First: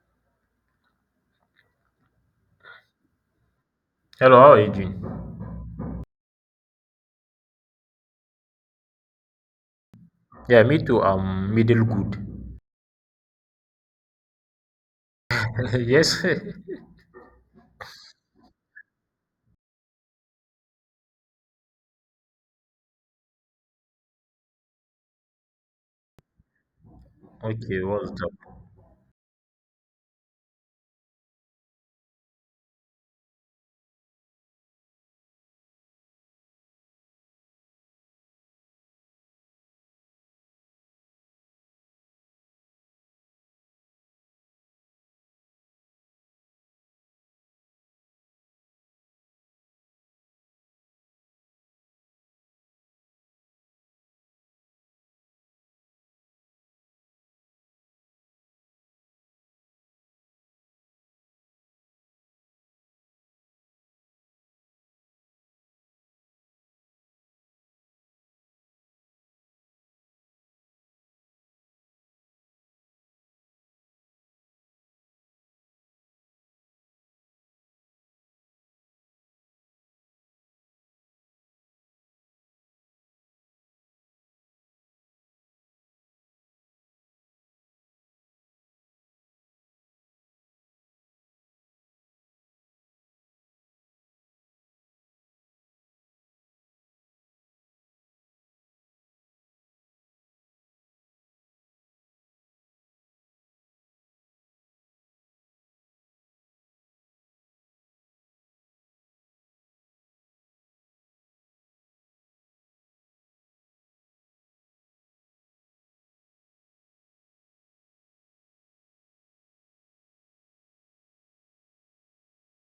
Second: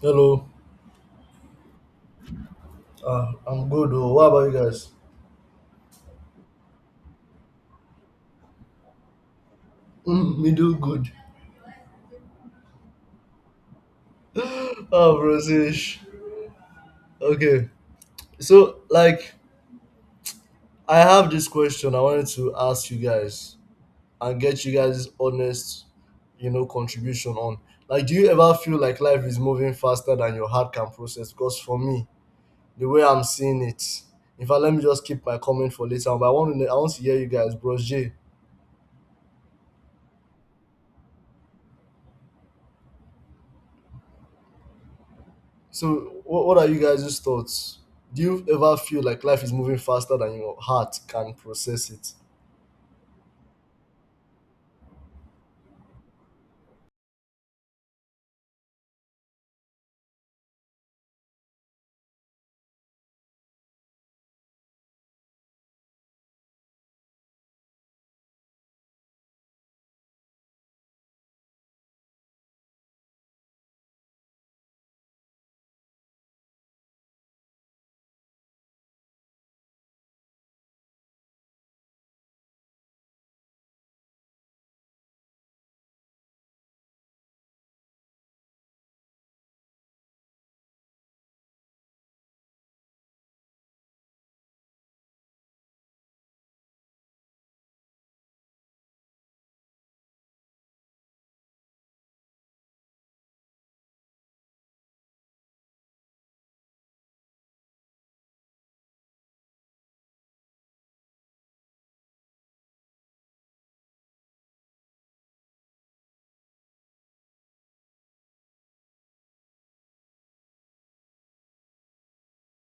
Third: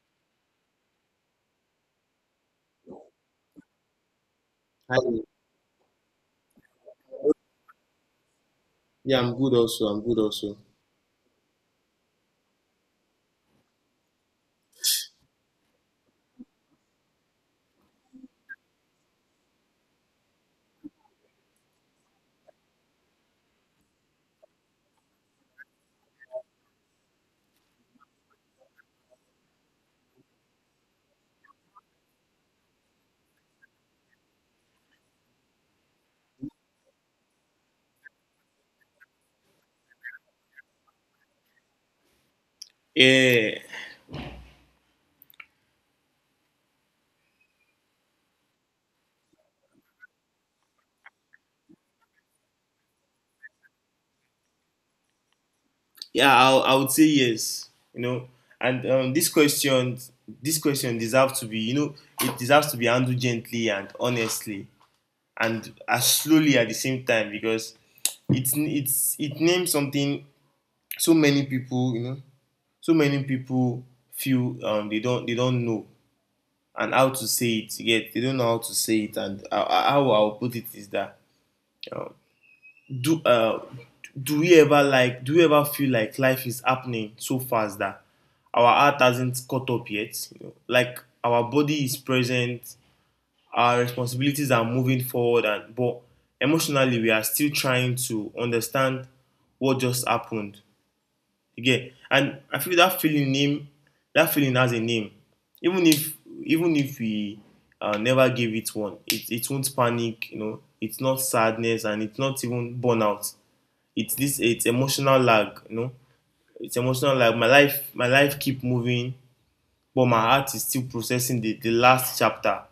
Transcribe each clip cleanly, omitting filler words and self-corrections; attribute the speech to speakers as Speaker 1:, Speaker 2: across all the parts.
Speaker 1: Hello, I'm good. Oh. What
Speaker 2: Hello,
Speaker 1: about you
Speaker 2: how are you
Speaker 1: guys?
Speaker 2: doing?
Speaker 3: Hi. Yeah, I'm good also. I'm good
Speaker 1: Mm, me
Speaker 3: also.
Speaker 2: Yeah,
Speaker 1: do
Speaker 2: me too.
Speaker 1: good.
Speaker 2: Middle good.
Speaker 1: Oh, Rosish.
Speaker 2: Yes.
Speaker 1: Okay, so I have this question I wanted to ask you guys and get you guys honest, you know, contribution on.
Speaker 2: Okay,
Speaker 1: Like, do
Speaker 2: what's
Speaker 1: you ever
Speaker 2: up?
Speaker 1: feel like life is moving faster than your heart can process? Because for me, the way I'm seeing it, in fact, let me just keep my comment for later. But I want to hear you guys, Bros J.
Speaker 3: Yeah,
Speaker 1: So, what are you guys' thoughts? Do you ever feel like life is moving faster than your heart can process it?
Speaker 3: I would say yes. You know, and this question deserves to be, you know, it deserves to be handled gently and honestly, and as slowly at the same time because it names something so many people, you know, so many people feel. They don't know and how to say it yet. They don't know how to say it, and how I'll put it is that. um, do uh, do we ever, like, do we ever feel like life is happening so fast that our heart hasn't caught up yet? You know, like, our body is present, our responsibilities are moving forward, and but emotionally we are still trying to understand what just happened again. And I feel that feeling has a name. Even if, even if we never gave it one, it won't panic, you know. It's not sadness, and it's not even burnout. It's emotional lag, you know, it's emotional lag. My life keep moving, but my heart is still processing the last chapter.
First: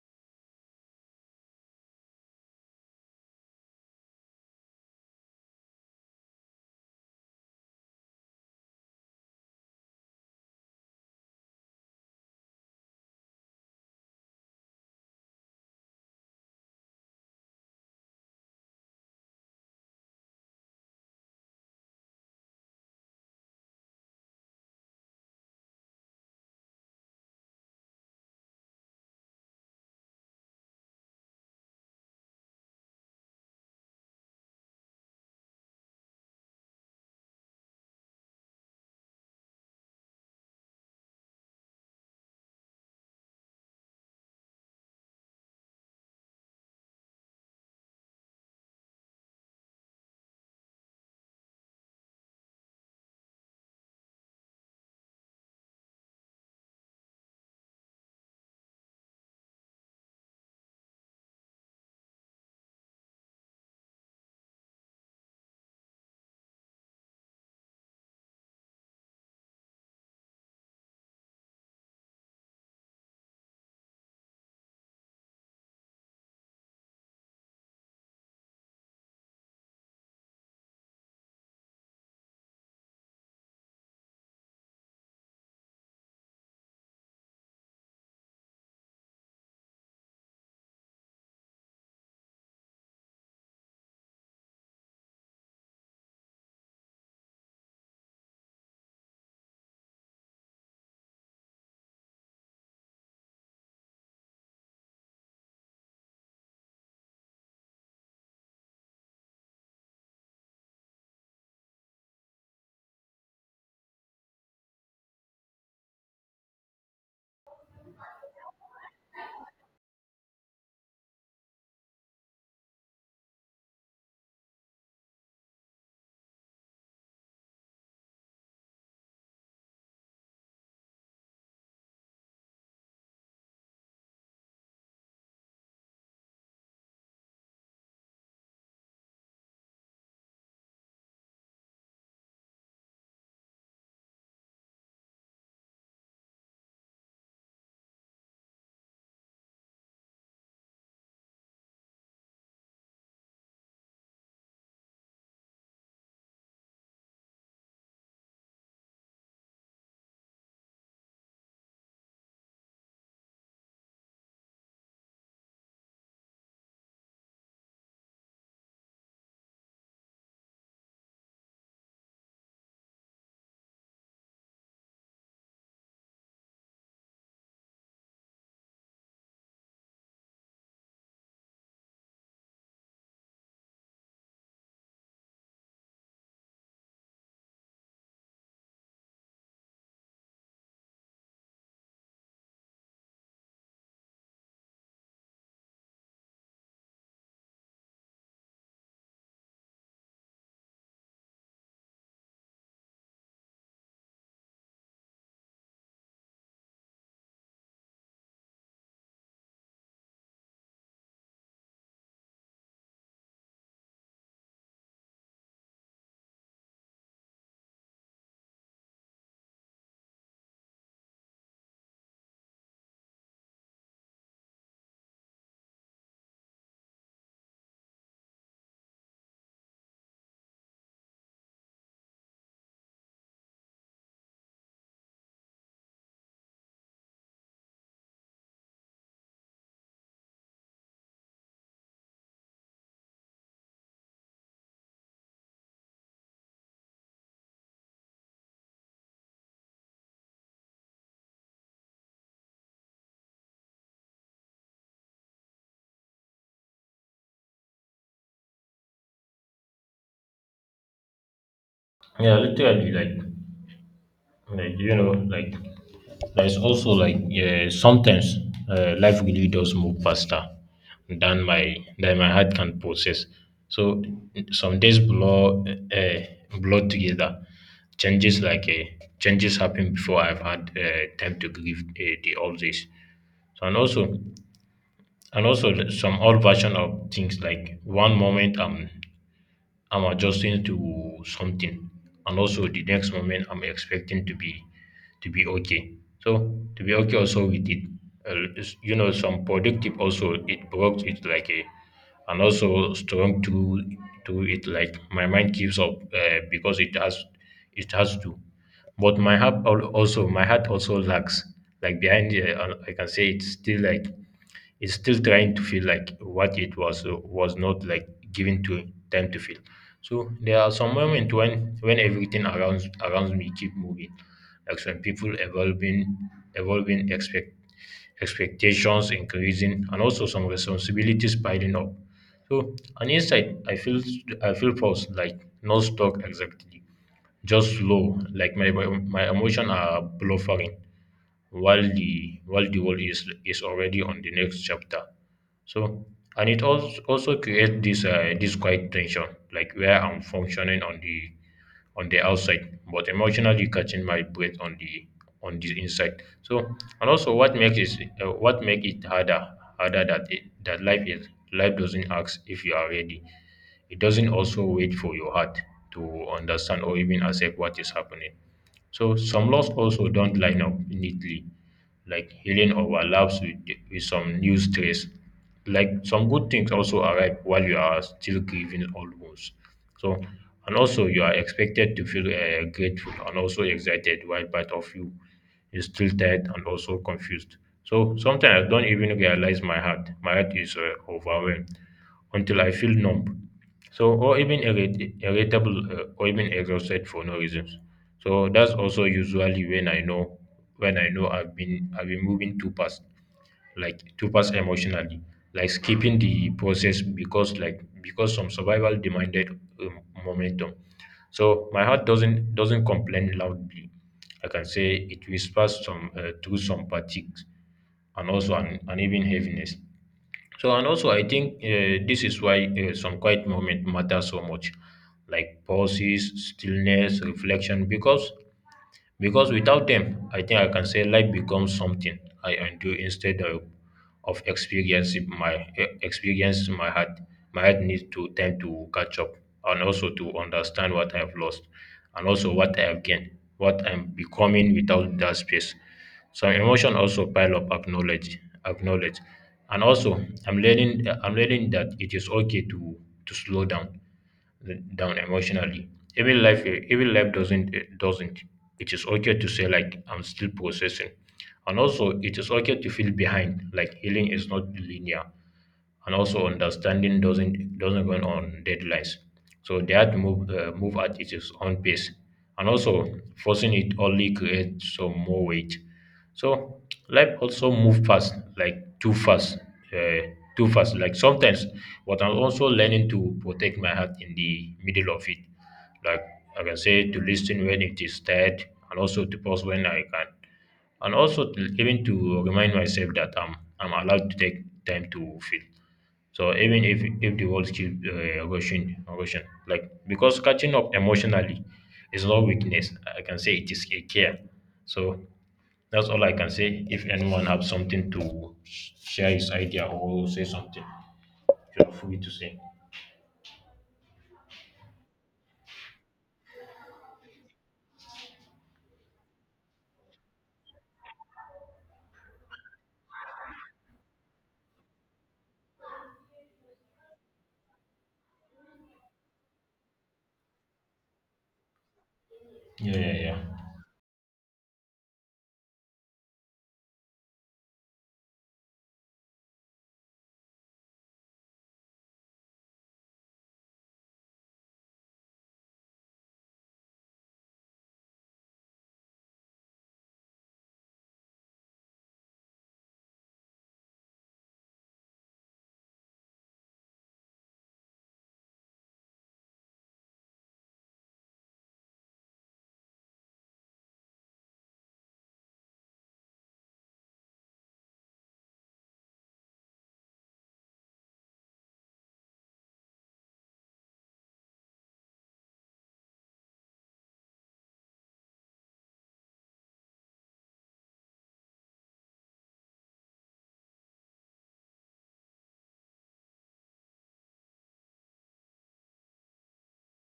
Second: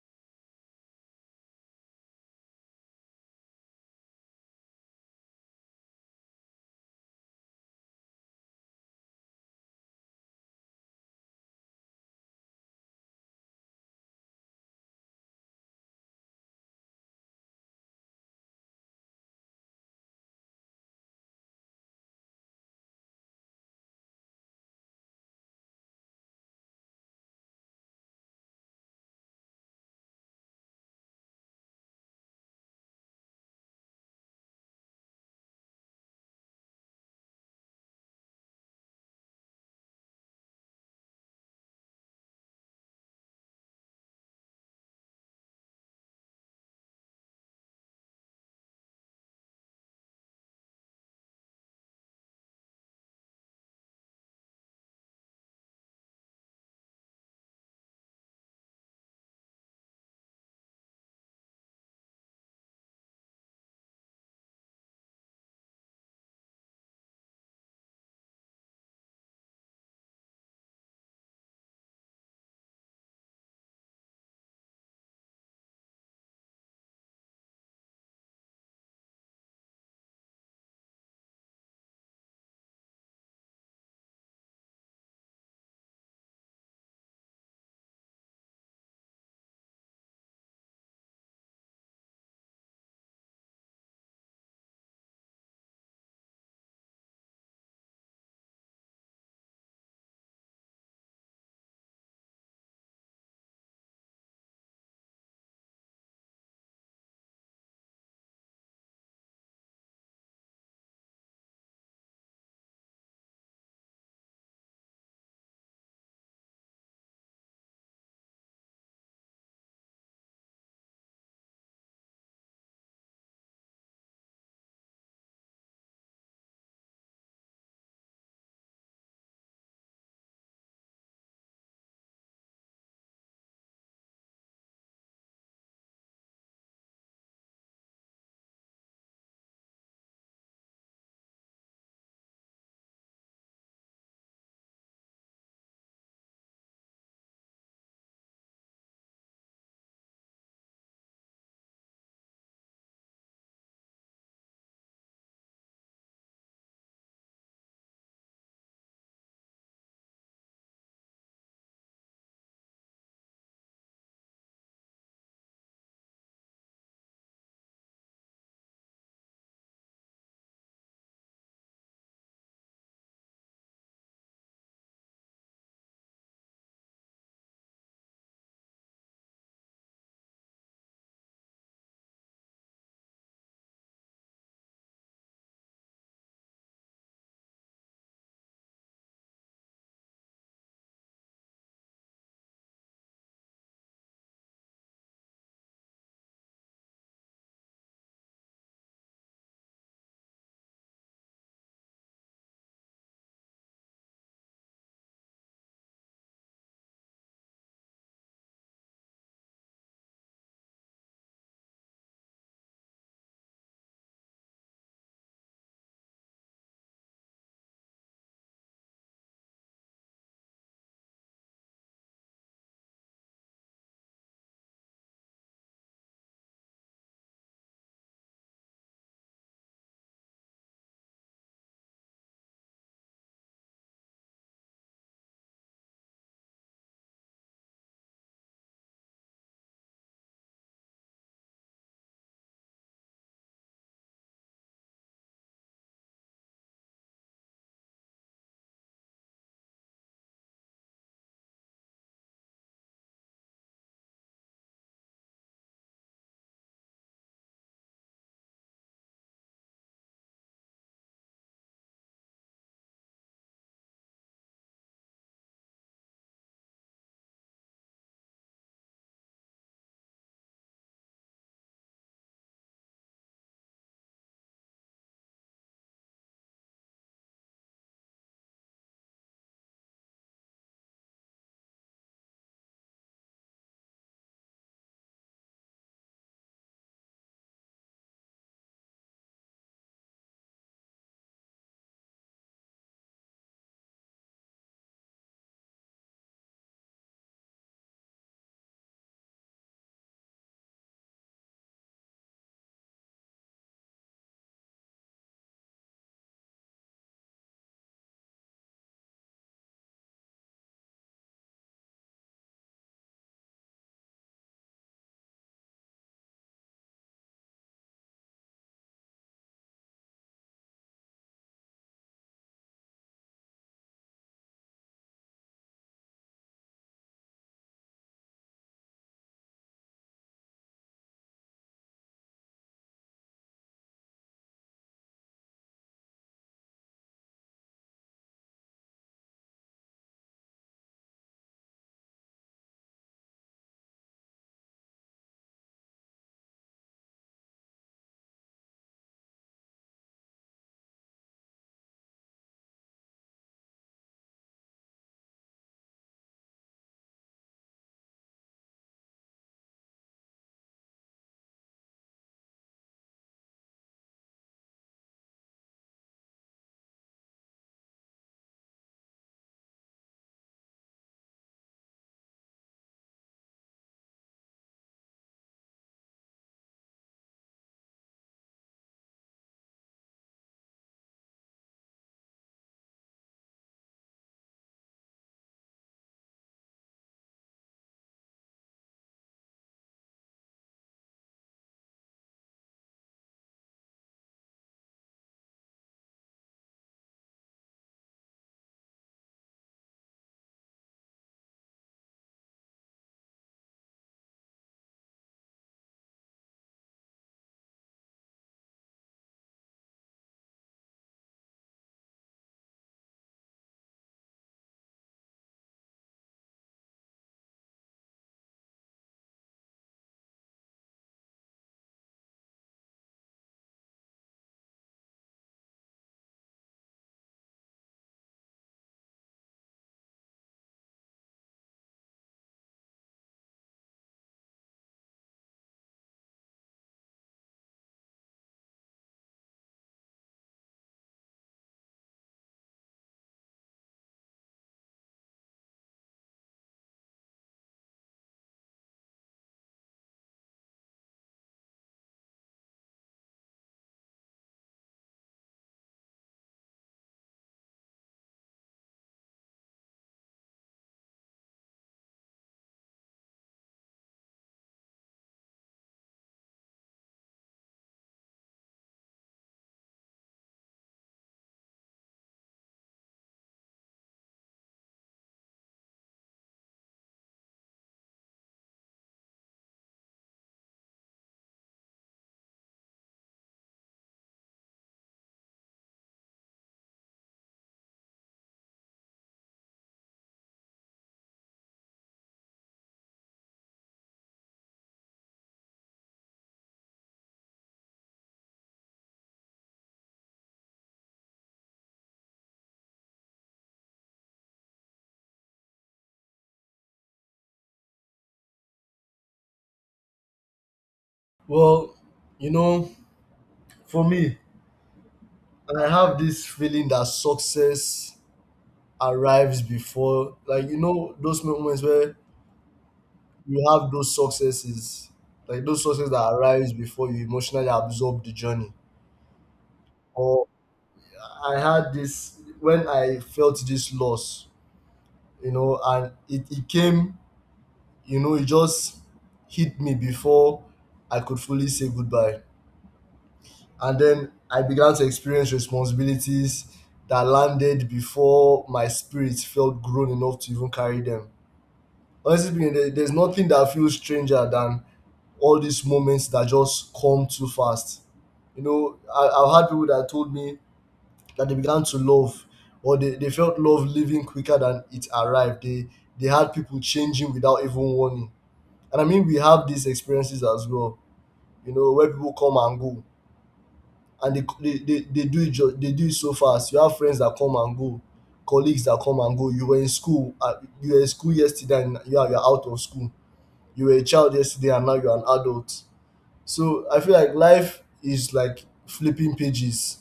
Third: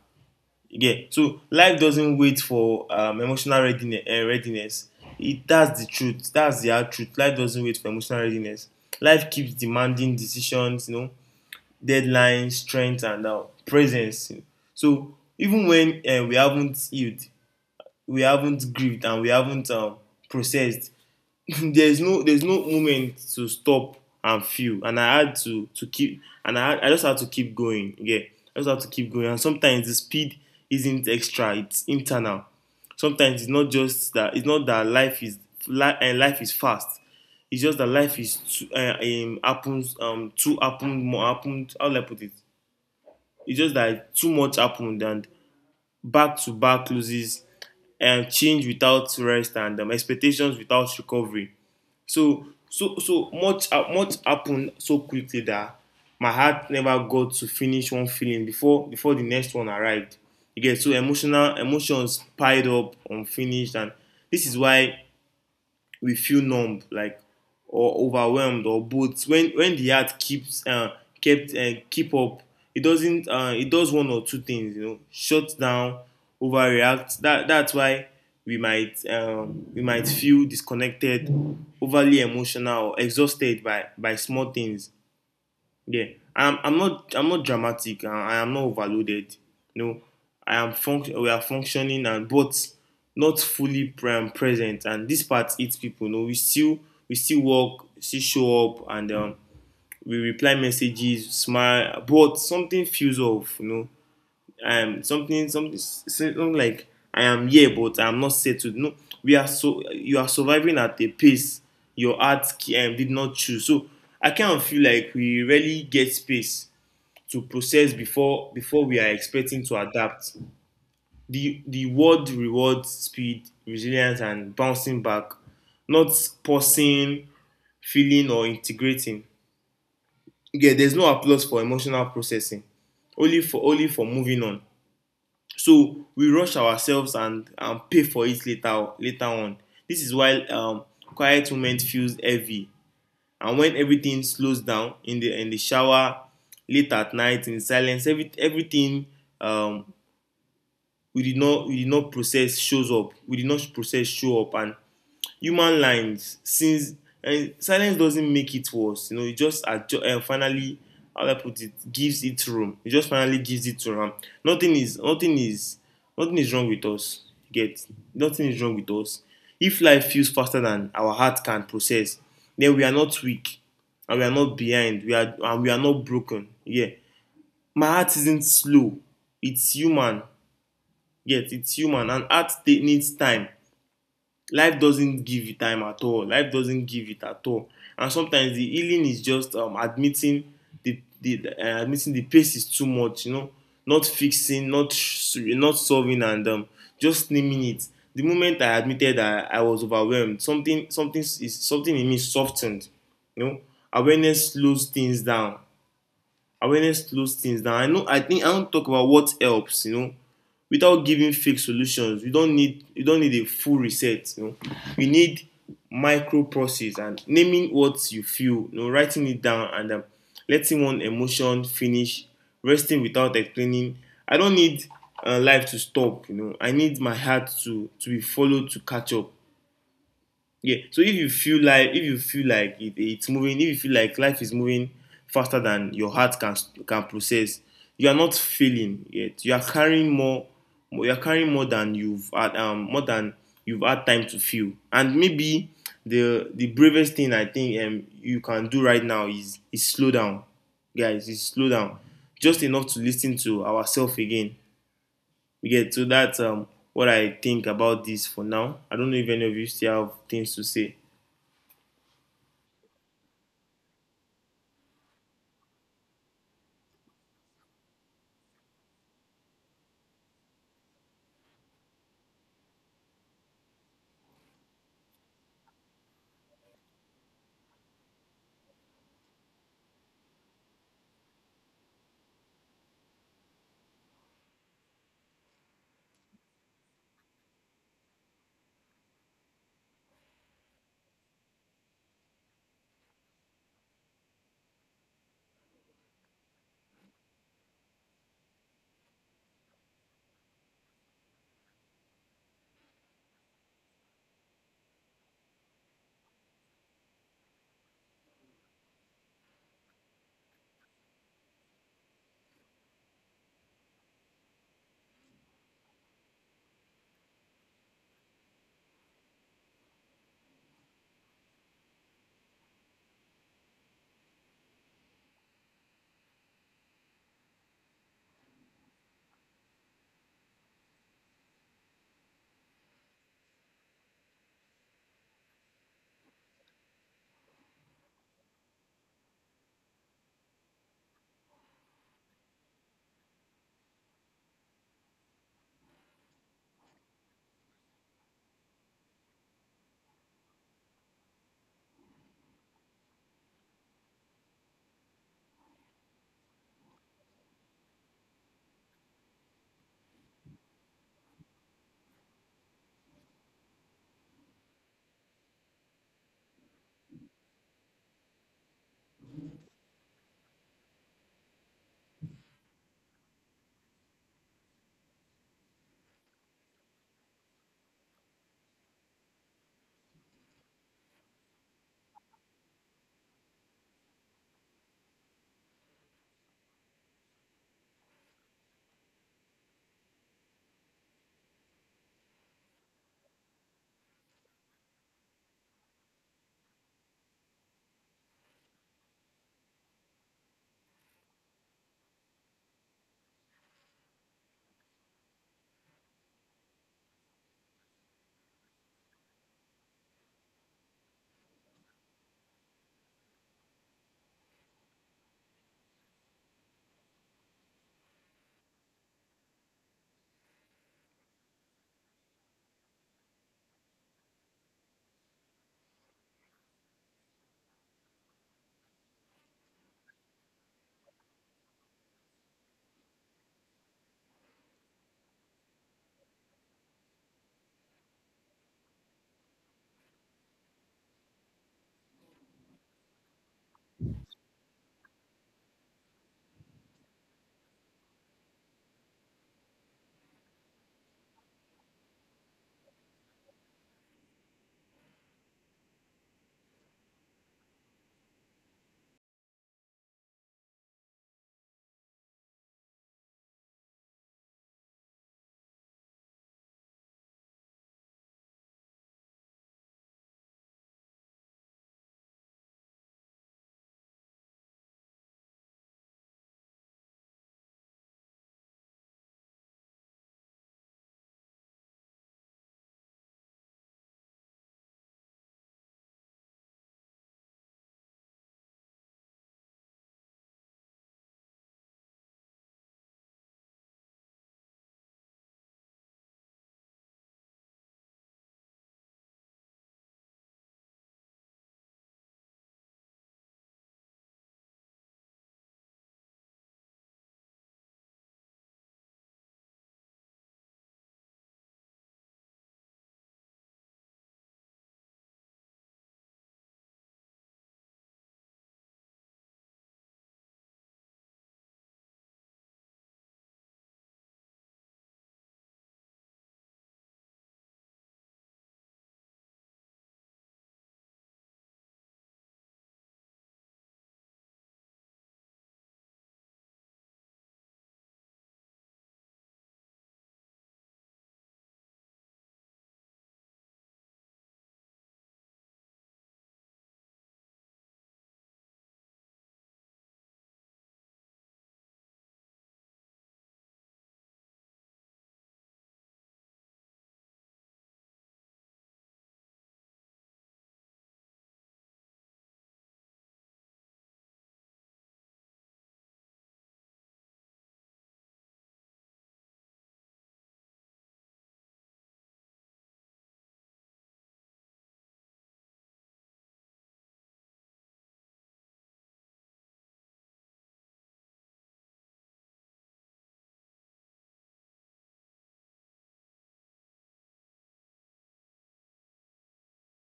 Speaker 3: Yeah, so life doesn't wait for emotional readiness, readiness. It that's the truth that's the hard truth. Life doesn't wait for emotional readiness. Life keeps demanding decisions, you know, deadlines, strength, and presence. So even when, we haven't healed, we haven't grieved, and we haven't processed, there's no moment to stop and feel. And I had to keep and I just had to keep going. Yeah, I just had to keep going. And sometimes the speed isn't extra, it's internal. Sometimes it's not just that, it's not that life is, life is fast. It's just that life is too, happens too happened more happened how do I put it it's just that too much happened. And back to back loses, and change without rest, and expectations without recovery. So so much happened so quickly that my heart never got to finish one feeling before the next one arrived. You get so emotional, emotions piled up unfinished. And this is why we feel numb, like, or overwhelmed, or both. When the heart keeps kept and keep up, it doesn't. It does one or two things. You know, shuts down, overreacts. That's why we might, we might feel disconnected, overly emotional, or exhausted by small things. Yeah, I'm. I'm not. I'm not dramatic. I am not overloaded. No, I am. We are functioning, and but not fully present. And this part eats people. No, we still, we still work, still show up, and, we reply messages, smile. But something feels off. You know, something like, I am here but I am not settled. No, we are so, you are surviving at a pace your heart, did not choose. So I kind of feel like we really get space to process before we are expecting to adapt. The word rewards speed, resilience, and bouncing back, not pausing, feeling, or integrating. Yeah, there's no applause for emotional processing, only for, only for moving on. So we rush ourselves and pay for it later, later on. This is why, quiet moment feels heavy. And when everything slows down, in the, in the shower, late at night, in silence, every, everything, um, we did not process shows up. We did not process show up. And human lines since, and silence doesn't make it worse, you know, it just adju- finally how do I put it gives it room it just finally gives it room. Nothing is nothing is wrong with us. Get Nothing is wrong with us. If life feels faster than our heart can process, then we are not weak, and we are not behind, we are not broken. Yeah, my heart isn't slow, it's human. Yes, it's human, and heart needs time. Life doesn't give you time at all, life doesn't give it at all. And sometimes the healing is just, admitting the admitting the pace is too much, you know, not fixing, not not solving, and, just naming it. The moment I admitted that I was overwhelmed, something in me softened, you know. Awareness slows things down. Awareness slows things down. I know, I think I wan talk about what helps, you know, without giving fake solutions. You don't need a full reset, you know. You need micro process and naming what you feel, you know, writing it down, and, letting one emotion finish, resting without explaining. I don't need, life to stop, you know. I need my heart to be followed, to catch up. Yeah. So if you feel like, if you feel like it, it's moving, if you feel like life is moving faster than your heart can process, you are not failing yet. You are carrying more. You are carrying more than you've had, more than you've had time to feel. And maybe the bravest thing, I think, you can do right now is slow down, guys. Is slow down just enough to listen to ourselves again. We get so, that's what I think about this for now. I don't know if any of you still have things to say.
Speaker 2: Yeah, literally, like, there's also like, yeah, sometimes life really does move faster than my heart can process. So some days blow together. Changes like uh, Changes happen before I've had time to grieve the all this. So, and also some old version of things, like one moment I'm adjusting to something, and also the next moment I'm expecting to be okay, so to be okay also with it, you know, some productive, also it works it like a, and also strong to it, like my mind keeps up because it has to, but my heart also lags like behind. I can say it's still like is still trying to feel like what it was, was not like given to time to feel. So there are some moments when everything around me keep moving, like some people evolving, evolving expect expectations increasing, and also some responsibilities piling up. So on inside, I feel paused, like not stuck exactly, just slow, like my emotions are bluffering while the world is already on the next chapter. So, and it also also creates this, this quiet tension, like where I'm functioning on the, on the outside, but emotionally catching my breath on the, on the inside. So, and also what makes it, what make it harder harder, that it, that life is, life doesn't ask if you are ready. It doesn't also wait for your heart to understand or even accept what is happening. So some laws also don't line up neatly, like healing overlaps with some new stress. Like some good things also arrive while you are still grieving old wounds. So, and also you are expected to feel grateful and also excited while part of you is still tired and also confused. So sometimes I don't even realize my heart. My heart is overwhelmed until I feel numb. So, or even irritable, or even exhausted for no reason. So that's also usually when I know, when I know I've been moving too fast, like too fast emotionally, like skipping the process because, like because some survival demanded um, momentum. So my heart doesn't complain loudly. I can say it whispers some, through some fatigue and also an even heaviness. So and also I think, this is why, some quiet moment matter so much, like pauses, stillness, reflection, because without them, I think I can say life becomes something I endure instead of experiencing my, experience my heart. My heart needs to tend to catch up and also to understand what I have lost and also what I have gained, what I'm becoming without that space. Some emotion also pile up, acknowledge. And also I'm learning that it is okay to slow down down emotionally, even life, even life doesn't, doesn't. It is okay to say like I'm still processing, and also it is okay to feel behind, like healing is not linear, and also understanding doesn't run on deadlines. So they had to move at its own pace, and also forcing it only creates some more weight. So life also move fast, like too fast, uh, too fast. Like sometimes, but I'm also learning to protect my heart in the middle of it. Like, I can say to listen when it is tired, and also to pause when I can, and also to, even to remind myself that I'm allowed to take time to feel. So even if the world keeps rushing, like, because catching up emotionally is not weakness. I can say it is a care. So that's all I can say. If anyone have something to share his idea or say something, feel
Speaker 1: Well,
Speaker 2: free to
Speaker 1: you
Speaker 2: say.
Speaker 1: know, for me, I have this feeling that success arrives before, like, you know, those moments where you have those successes, like those success that arrives before you emotionally absorb the journey. Or I had this when
Speaker 2: Yeah, yeah,
Speaker 1: I
Speaker 2: yeah.
Speaker 1: felt this loss, you know, and it came, you know, it just hit me before I could fully say goodbye. And then I began to experience responsibilities that landed before my spirit felt grown enough to even carry them. Honestly speaking, there's nothing that feels stranger than all these moments that just come too fast. You know, I've had people that told me that they began to love, or they felt love leaving quicker than it arrived. They had people changing without even warning. And I mean, we have these experiences as well, you know, where people come and go, and they do it they do it so fast. You have friends that come and go, colleagues that come and go. You were in school, you were in school yesterday, and you're out of school. You were a child yesterday, and now you're an adult. So I feel like life is like flipping pages,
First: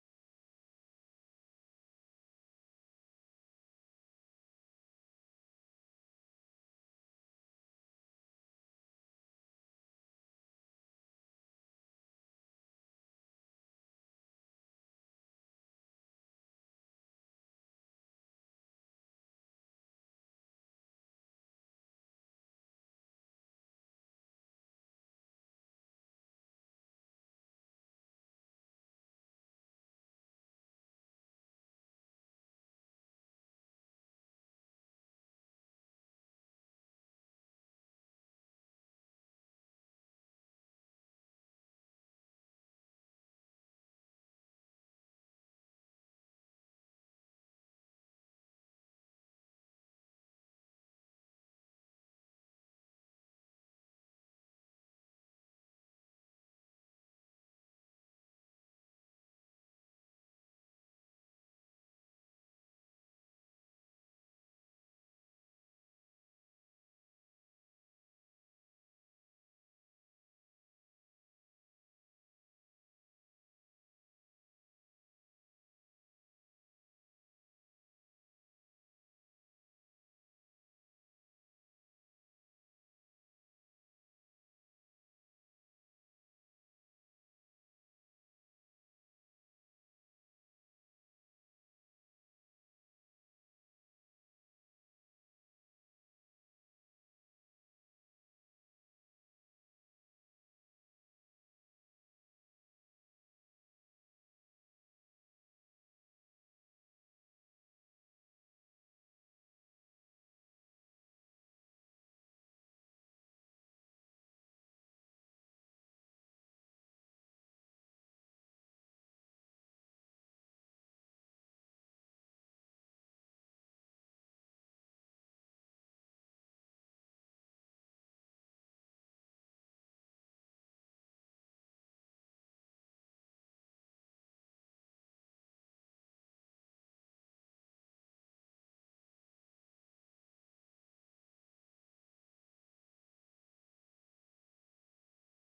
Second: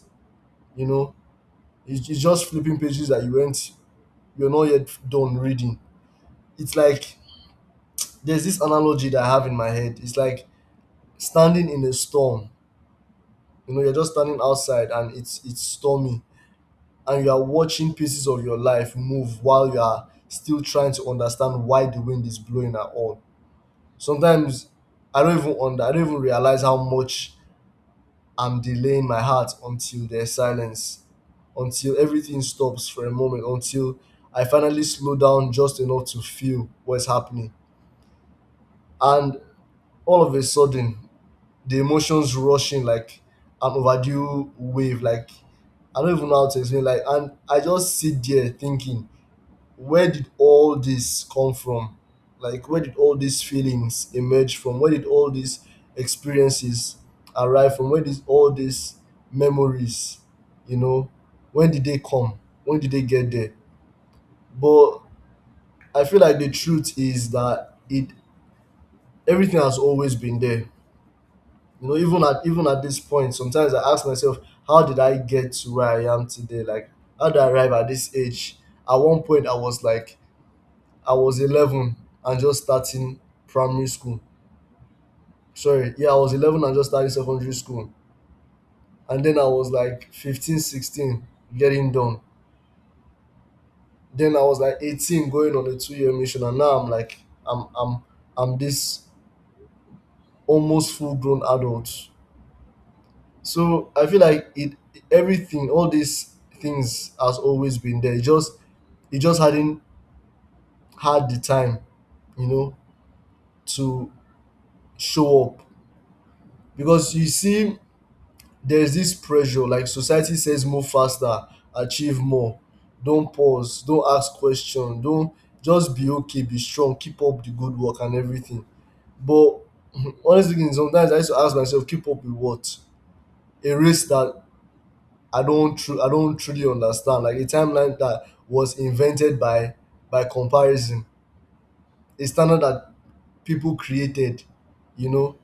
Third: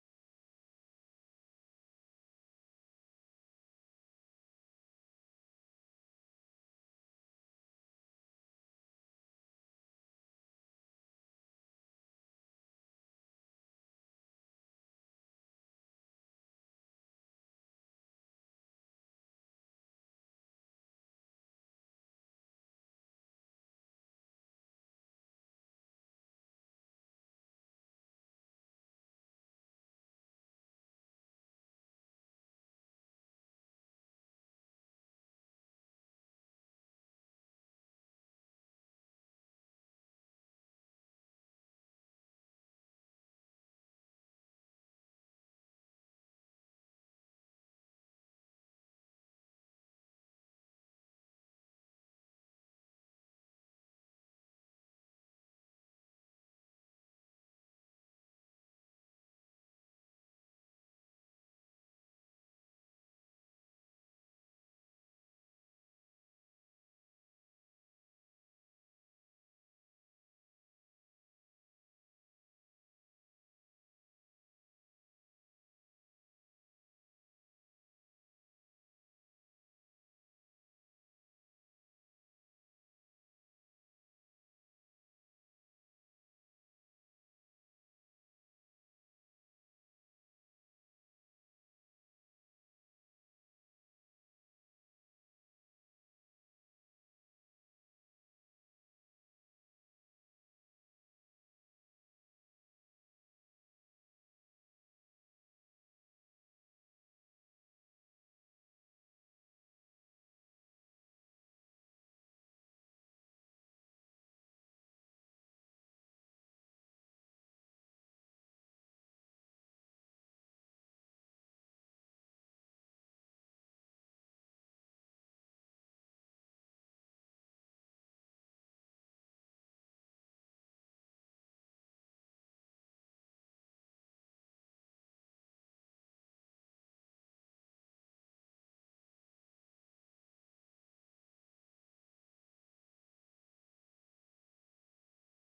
Speaker 1: you know. It's just flipping pages that you went, you're not yet done reading. It's like there's this analogy that I have in my head. It's like standing in a storm. You know, you're just standing outside and it's stormy, and you are watching pieces of your life move while you are still trying to understand why the wind is blowing at all. Sometimes I don't even realize how much I'm delaying my heart until there's silence, until everything stops for a moment, until I finally slow down just enough to feel what's happening. And all of a sudden, the emotions rushing like an overdue wave. Like I don't even know how to explain. Like, and I just sit there thinking, where did all this come from? Like, where did all these feelings emerge from? Where did all these experiences arrive from? Where did all these memories, you know, when did they come? When did they get there? But I feel like the truth is that it everything has always been there. You know, even at this point sometimes I ask myself, how did I get to where I am today? Like, how did I arrive at this age? At one point I was like, I was 11 and just starting primary school. Sorry, yeah, I was 11 and just starting secondary school. And then I was like 15, 16, getting done. Then I was like 18 going on a two-year mission. And now I'm like, i'm i'm I'm this almost full-grown adult. So I feel like it everything, all these things has always been there. It just hadn't had the time, you know, to show up. Because you see, there's this pressure, like society says move faster, achieve more, don't pause, don't ask questions, don't, just be okay, be strong, keep up the good work and everything. But honestly, sometimes I used to ask myself, keep up with what? A race that I don't truly understand. Like a timeline that was invented by comparison, a standard that people created, you know,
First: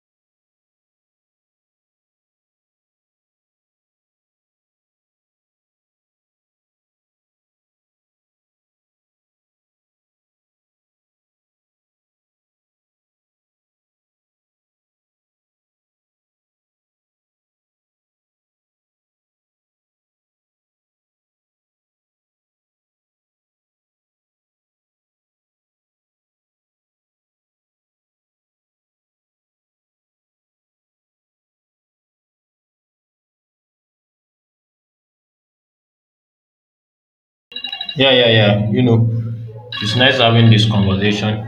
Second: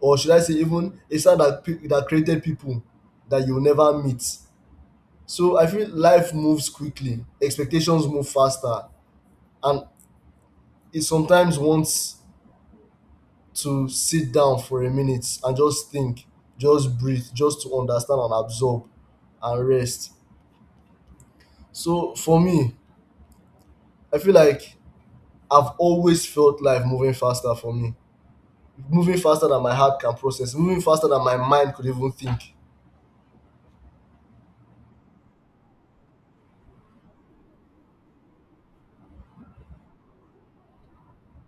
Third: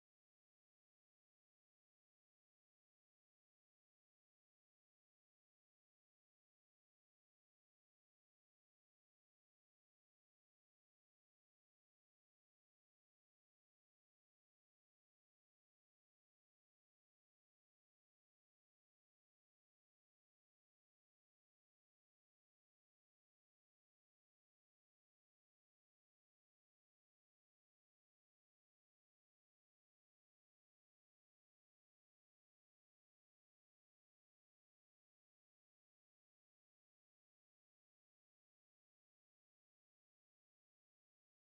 Speaker 1: or should I say even a standard that that created people that you'll never meet. So I feel life moves quickly, expectations move faster, and it sometimes wants to sit down for a minute and just think, just breathe, just to understand and absorb and rest. So for me, I feel like I've always felt life moving faster for me, moving faster than my heart can process, moving faster than my mind could even think.
Speaker 2: Yeah, yeah, yeah. You know, it's nice having this conversation.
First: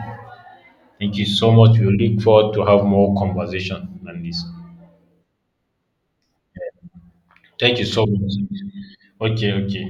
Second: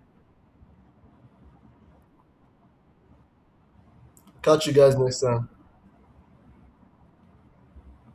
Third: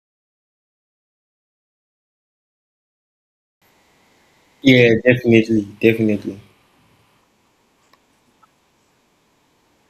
Speaker 2: Thank you so much. We look forward to have more conversation on this.
Speaker 1: Catch you guys
Speaker 3: Yeah,
Speaker 1: next time.
Speaker 3: definitely, definitely.
Speaker 2: Thank you so much. Okay, okay.